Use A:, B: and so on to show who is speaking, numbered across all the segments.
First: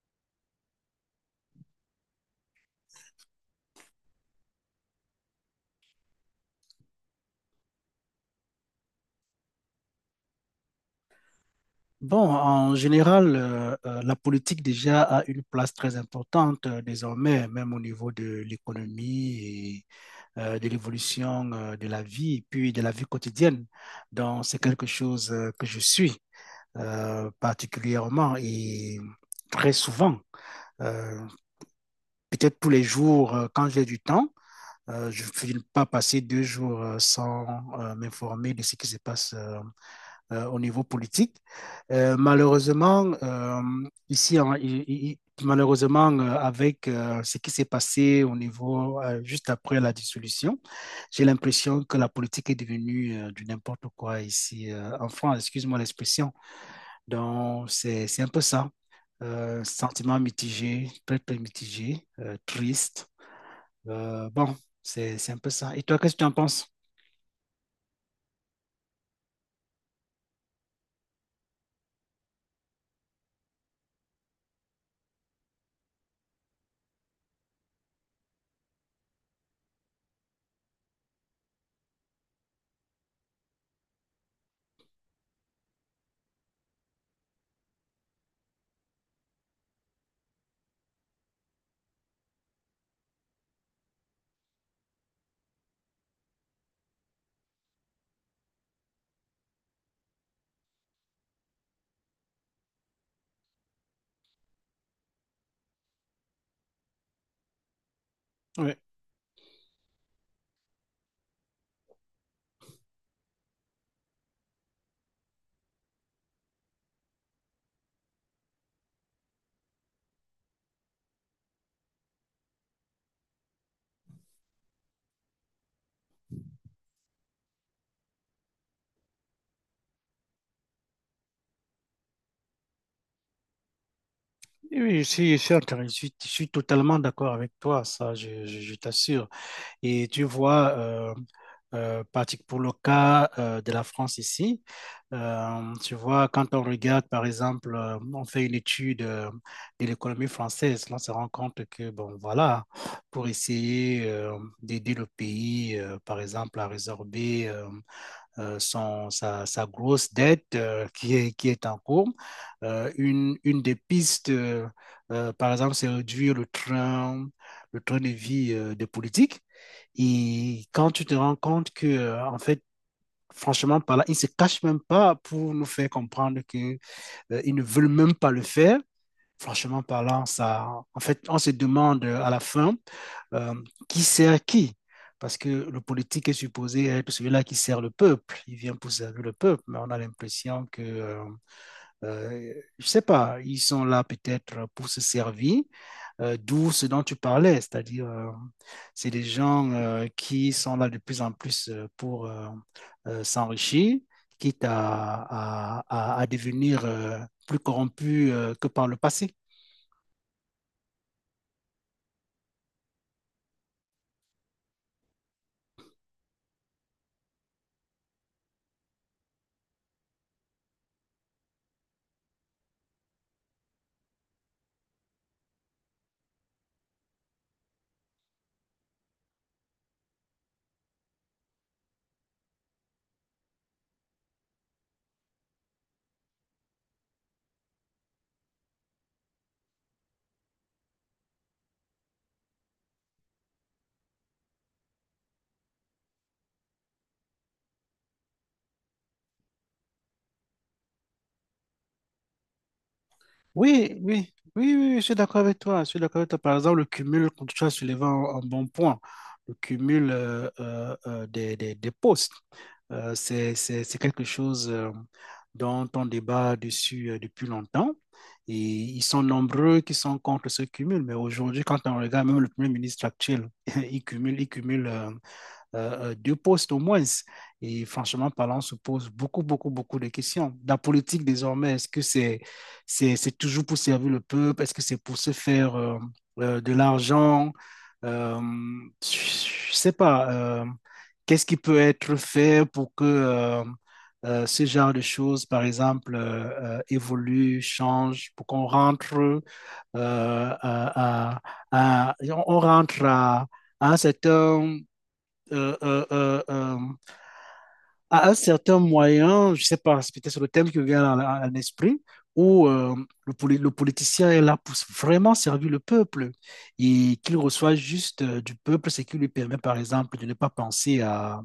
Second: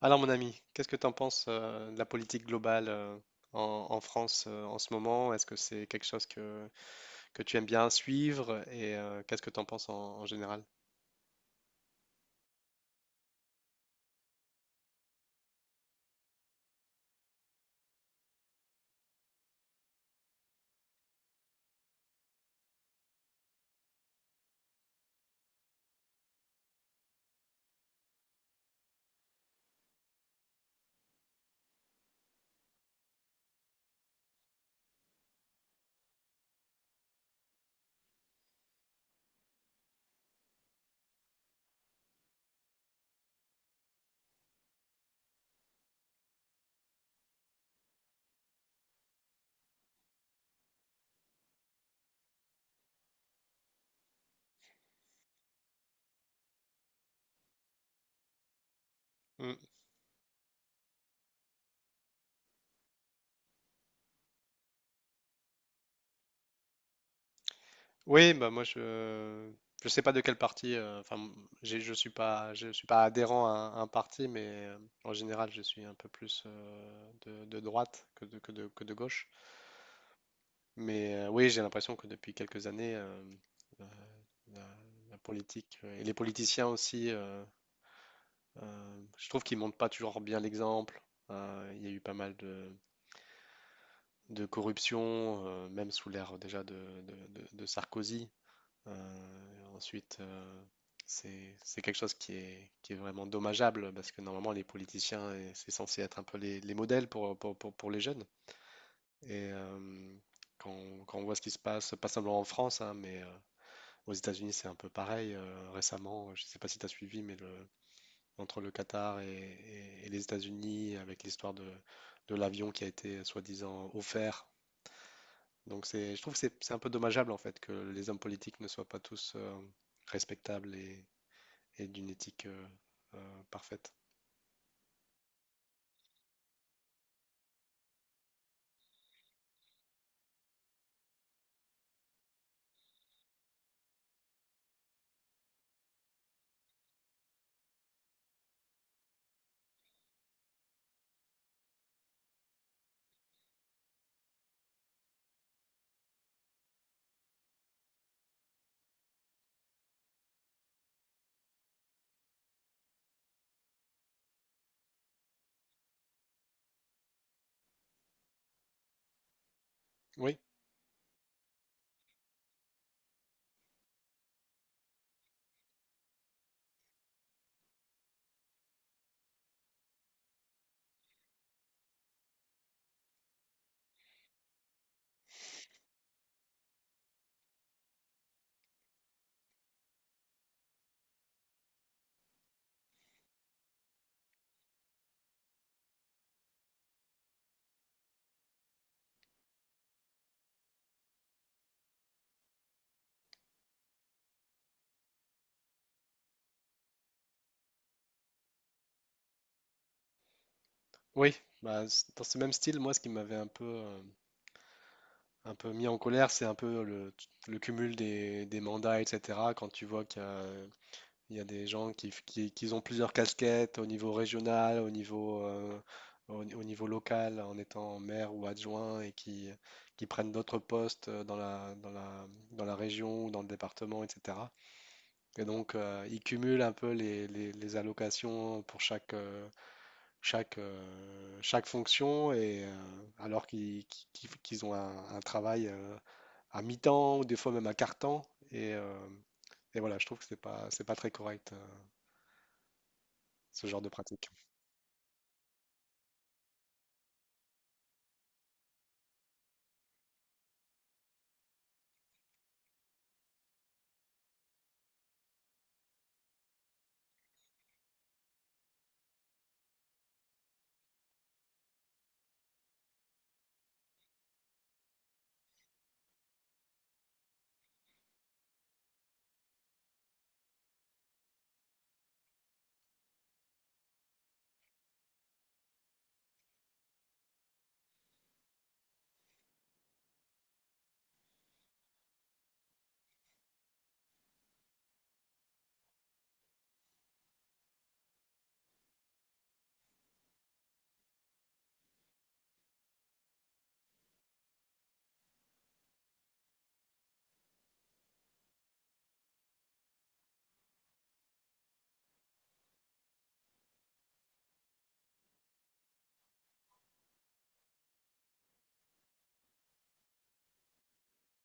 A: Alors mon ami, qu'est-ce que tu en penses de la politique globale, en France en ce moment? Est-ce que c'est quelque chose que tu aimes bien suivre? Et qu'est-ce que tu en penses en général?
B: Bon, en général, la politique déjà a une place très importante désormais, même au niveau de l'économie et de l'évolution de la vie, puis de la vie quotidienne. Donc, c'est quelque chose que je suis particulièrement et très souvent. Euh, Peut-être tous les jours, quand j'ai du temps, je ne peux pas passer 2 jours sans m'informer de ce qui se passe, au niveau politique. Malheureusement, ici, malheureusement, avec ce qui s'est passé au niveau juste après la dissolution, j'ai l'impression que la politique est devenue du n'importe quoi ici en France, excuse-moi l'expression. Donc, c'est un peu ça.
A: Mm.
B: Sentiment mitigé, très, très mitigé, triste. Bon, c'est un peu ça. Et toi, qu'est-ce que tu en penses?
A: Oui, bah moi je sais pas de quel parti. Enfin, je suis pas, je suis pas adhérent à un parti, mais en général je suis un peu plus de droite que de gauche. Mais oui, j'ai l'impression que depuis quelques années, euh, la, la politique et les politiciens aussi. Je trouve qu'ils montrent pas toujours bien l'exemple. Il y a eu pas mal de corruption, même sous l'ère déjà de Sarkozy. Ensuite, c'est quelque chose qui est vraiment dommageable, parce que normalement, les politiciens, et c'est censé être un peu les modèles pour les jeunes.
B: Ouais.
A: Et quand on voit ce qui se passe, pas seulement en France, hein, mais aux États-Unis, c'est un peu pareil. Récemment, je sais pas si tu as suivi, mais entre le Qatar et les États-Unis, avec l'histoire de l'avion qui a été soi-disant offert. Donc je trouve que c'est un peu dommageable en fait que les hommes politiques ne soient pas tous respectables et d'une éthique parfaite.
B: Oui, oui, je suis totalement d'accord avec toi, ça, je t'assure. Et tu vois, pour le cas de la France ici, tu vois, quand on regarde, par exemple, on fait une étude de l'économie française, on se rend compte que, bon, voilà, pour essayer d'aider le pays, par exemple, à résorber grosse dette qui est en cours. Une des pistes, par exemple, c'est réduire le train de vie des politiques.
A: Oui,
B: Et quand tu te rends compte que, en fait, franchement, par là, ils ne se cachent même pas pour nous faire comprendre qu'ils ne veulent même pas le faire franchement parlant, ça, en fait, on se demande à la fin euh, qui sert qui. Parce que le politique est supposé être celui-là qui sert le peuple. Il vient pour servir le peuple, mais on a l'impression que, euh, je ne sais pas, ils sont là peut-être pour se servir, d'où ce dont tu parlais, c'est-à-dire, c'est des gens qui sont là de plus en plus pour s'enrichir, quitte à devenir plus corrompus que par le passé.
A: oui. Bah, dans ce même style, moi, ce qui m'avait un peu mis en colère, c'est un peu le cumul des mandats, etc. Quand tu vois qu'il y a... Il y a des gens qui ont plusieurs casquettes au niveau régional, au niveau local, en étant maire ou adjoint, et qui prennent d'autres postes dans la région ou dans le département, etc. Et donc, ils cumulent un peu les allocations pour chaque fonction, et, alors qu'ils qu'ils ont un travail à mi-temps ou des fois même à quart-temps. Et, euh, et voilà, je trouve que c'est pas très correct, ce genre de
B: Oui,
A: pratique.
B: oui, oui, oui, oui, je suis d'accord avec toi. Je suis d'accord avec toi. Par exemple, le cumul, quand tu as soulevé un bon point, le cumul des postes, c'est quelque chose dont on débat dessus depuis longtemps. Et ils sont nombreux qui sont contre ce cumul. Mais aujourd'hui, quand on regarde même le Premier ministre actuel, il cumule, il cumule, 2 postes au moins. Et franchement parlant, on se pose beaucoup, beaucoup, beaucoup de questions. La politique désormais, est-ce que c'est toujours pour servir le peuple? Est-ce que c'est pour se faire de l'argent? Euh, je ne sais pas. Qu'est-ce qui peut être fait pour que ce genre de choses, par exemple, évolue, change, pour qu'on rentre euh, à, à- à- on rentre à un certain euh, euh, euh, euh, à un certain moyen, je ne sais pas, c'est peut-être sur le thème qui me vient à l'esprit, où le politicien est là pour vraiment servir le peuple et qu'il reçoit juste du peuple, ce qui lui permet, par exemple, de ne pas penser à,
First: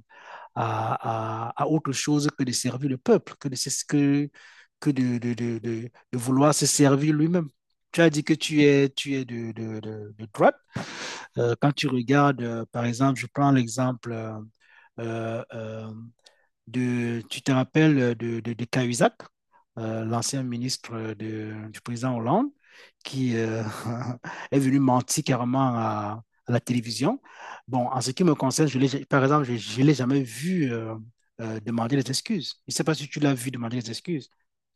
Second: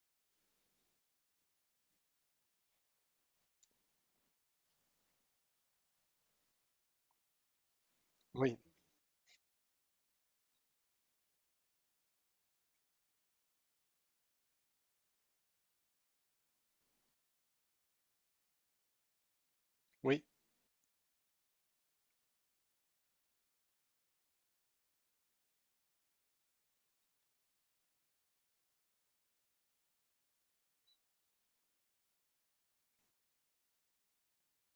B: à, à- à autre chose que de servir le peuple, que de vouloir se servir lui-même. Tu as dit que
A: Oui,
B: tu es de droite. Quand tu regardes, par exemple, je prends l'exemple euh, euh, tu te rappelles de Cahuzac,
A: oui,
B: l'ancien ministre du président Hollande, qui est venu mentir carrément à la télévision. Bon, en ce qui me concerne, par exemple, je ne l'ai jamais vu demander des excuses. Je ne sais pas si tu l'as vu demander des excuses.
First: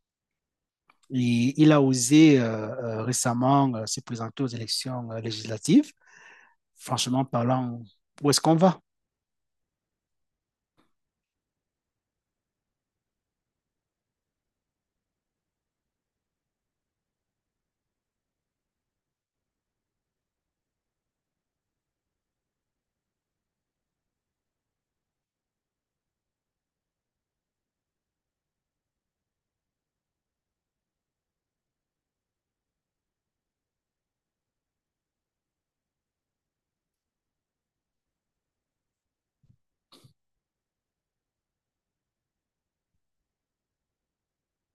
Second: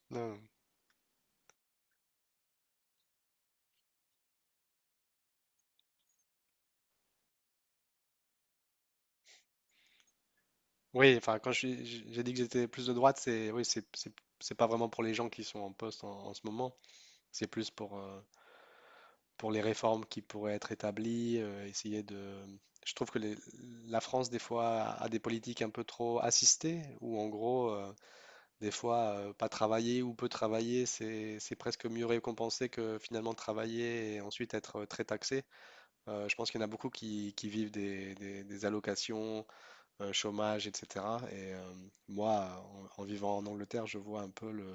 A: non,
B: Et, il a osé récemment se présenter aux élections législatives franchement parlant, où est-ce qu'on va?
A: oui. Enfin, quand j'ai dit que j'étais plus de droite, c'est oui, c'est pas vraiment pour les gens qui sont en poste en ce moment. C'est plus pour les réformes qui pourraient être établies, essayer de... Je trouve que la France des fois a des politiques un peu trop assistées, où en gros, des fois, pas travailler ou peu travailler, c'est presque mieux récompensé que finalement travailler et ensuite être très taxé. Je pense qu'il y en a beaucoup qui vivent des allocations chômage, etc. Et moi, en vivant en Angleterre, je vois un peu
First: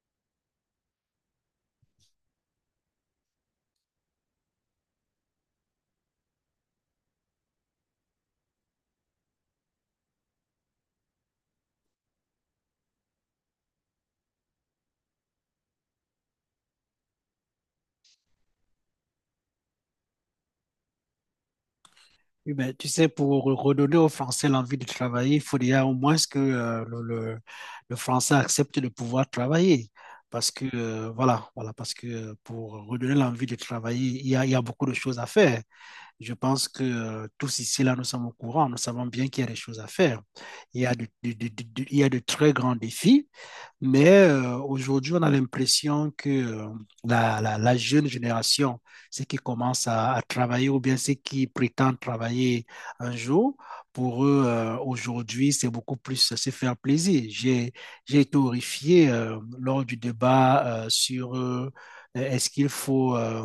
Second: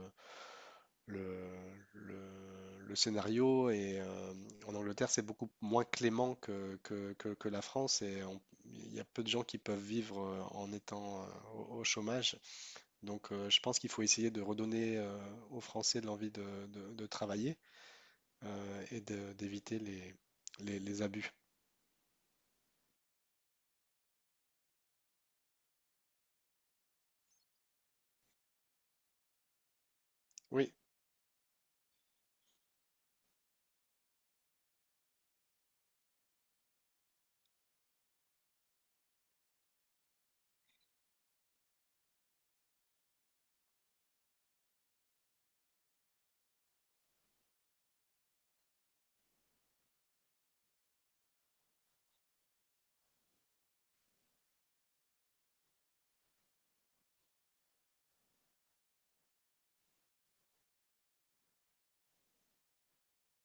A: le, le- le scénario. Et en Angleterre, c'est beaucoup moins clément que la France. Il y a peu de gens qui peuvent vivre en étant au chômage. Donc, je pense qu'il faut essayer de redonner aux Français de l'envie de travailler d'éviter les abus.
B: Oui, ben, tu sais, pour redonner aux Français l'envie de travailler, il faut déjà au moins que le Français accepte de pouvoir travailler. Parce que,
A: Oui,
B: voilà, voilà, parce que pour redonner l'envie de travailler, il y a beaucoup de choses à faire. Je pense que tous ici, là, nous sommes au courant, nous savons bien qu'il y a des choses à faire. Il y a de très grands défis mais aujourd'hui, on a l'impression que la jeune génération, ceux qui commencent à travailler ou bien ceux qui prétendent travailler un jour, pour eux, aujourd'hui, c'est beaucoup plus se faire plaisir. J'ai été horrifié lors du débat sur est-ce qu'il faut euh,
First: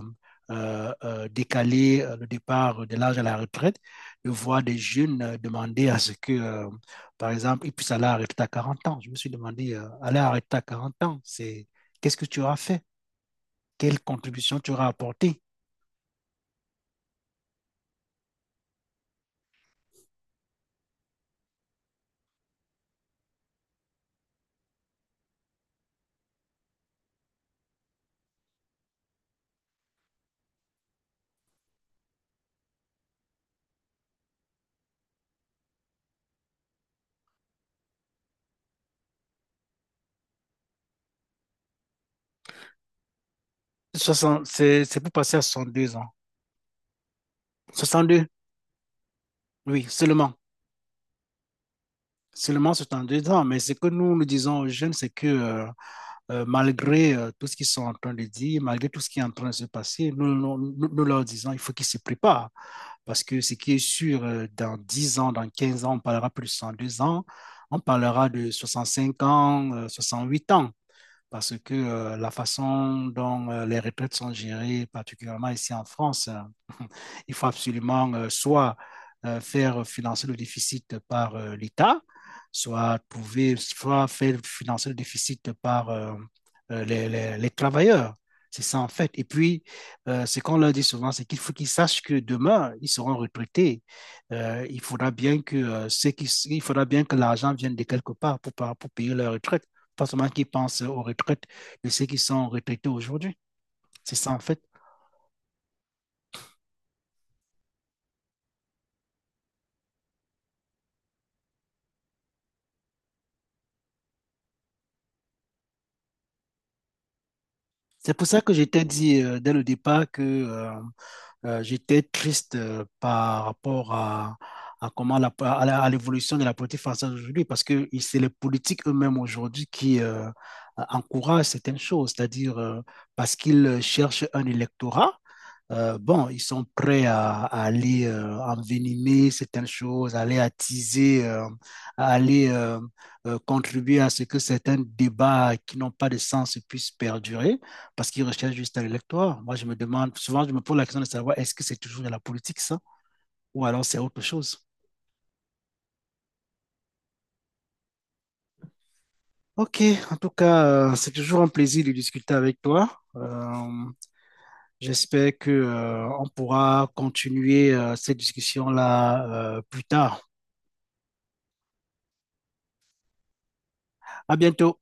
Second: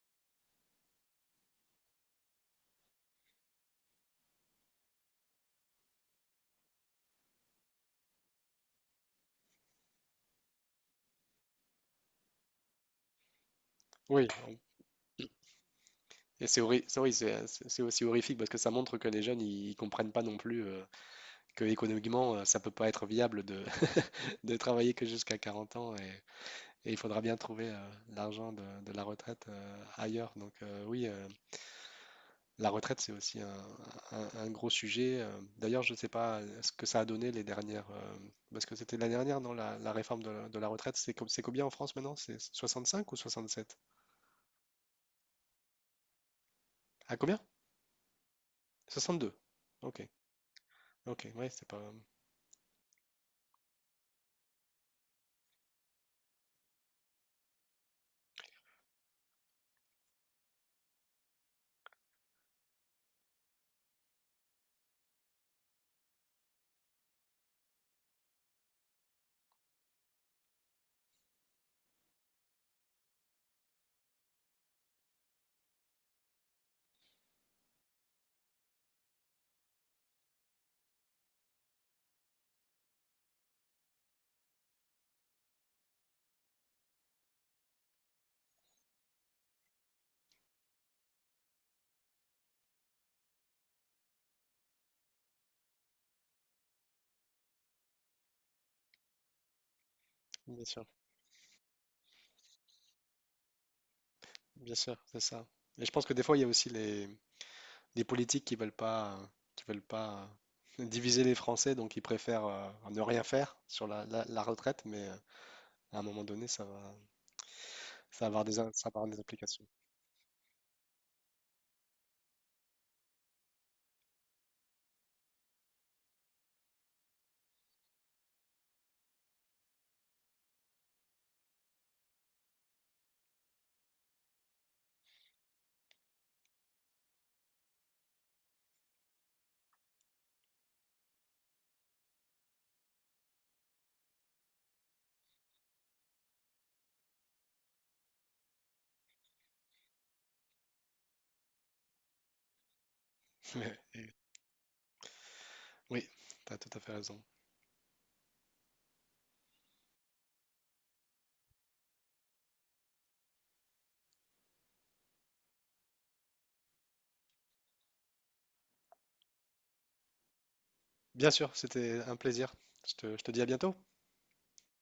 B: euh, euh, décaler le départ de l'âge à la retraite, de voir des jeunes demander à ce que par exemple, il puisse aller arrêter à 40 ans. Je me suis demandé, aller arrêter à 40 ans, c'est qu'est-ce que tu auras fait? Quelle
A: oui.
B: contribution tu auras apportée?
A: Et c'est horri- c'est oui, c'est- aussi horrifique, parce que ça montre que les jeunes, ils comprennent pas non plus que économiquement, ça peut pas être viable de travailler que jusqu'à 40 ans et il faudra bien trouver l'argent de la retraite ailleurs. Donc oui, la retraite, c'est aussi un gros sujet. D'ailleurs, je sais pas ce que ça a donné les dernières, parce que c'était l'année dernière, non, la réforme de de la retraite, c'est combien en France maintenant? C'est 65 ou 67?
B: Soixante C'est pour passer à 62 ans.
A: À combien?
B: Soixante deux.
A: 62.
B: Oui,
A: Ok,
B: seulement.
A: ok, ouais, c'est pas... euh...
B: Seulement c'est en 2 ans, mais ce que nous nous disons aux jeunes, c'est que malgré tout ce qu'ils sont en train de dire, malgré tout ce qui est en train de se passer, nous leur disons il faut qu'ils se préparent. Parce que ce qui est sûr, dans 10 ans, dans 15 ans, on parlera plus de 102 ans, on parlera de 65 ans, 8 ans. Parce que la façon dont les retraites sont gérées, particulièrement ici en France, il faut absolument soit faire financer le déficit par l'État, soit trouver, soit faire financer le déficit par les travailleurs. C'est ça en fait. Et puis, ce qu'on leur dit souvent, c'est qu'il faut qu'ils sachent que demain, ils seront retraités. Il faudra bien que il faudra bien que l'argent vienne de quelque part pour payer leur retraite. Pas seulement qu'ils
A: Bien
B: pensent
A: sûr.
B: aux retraites de ceux qui sont retraités aujourd'hui. C'est ça en fait.
A: Bien sûr, c'est ça. Et je pense que des fois, il y a aussi les politiques qui veulent pas diviser les Français, donc ils préfèrent ne rien faire sur la retraite, mais à un moment donné,
B: C'est
A: ça
B: pour
A: va
B: ça
A: avoir
B: que j'étais
A: ça va avoir des
B: dit dès le
A: implications.
B: départ que j'étais triste par rapport à comment à l'évolution de la politique française aujourd'hui, parce que c'est les politiques eux-mêmes aujourd'hui qui encouragent certaines choses, c'est-à-dire parce qu'ils cherchent un électorat. Bon, ils sont prêts à aller envenimer certaines choses, à aller attiser, à aller contribuer à ce que certains débats qui n'ont pas de sens puissent perdurer parce qu'ils recherchent juste à l'électoire. Moi, je me demande, souvent, je me pose la question de savoir est-ce que c'est toujours de la politique, ça, ou
A: Mais,
B: alors c'est
A: et-
B: autre chose.
A: oui, tu as tout à fait raison.
B: Ok, en tout cas, c'est toujours un plaisir de discuter avec toi. J'espère que, on pourra continuer, cette discussion-là, plus tard.
A: Bien sûr, c'était un plaisir. Je te dis à bientôt.
B: À bientôt.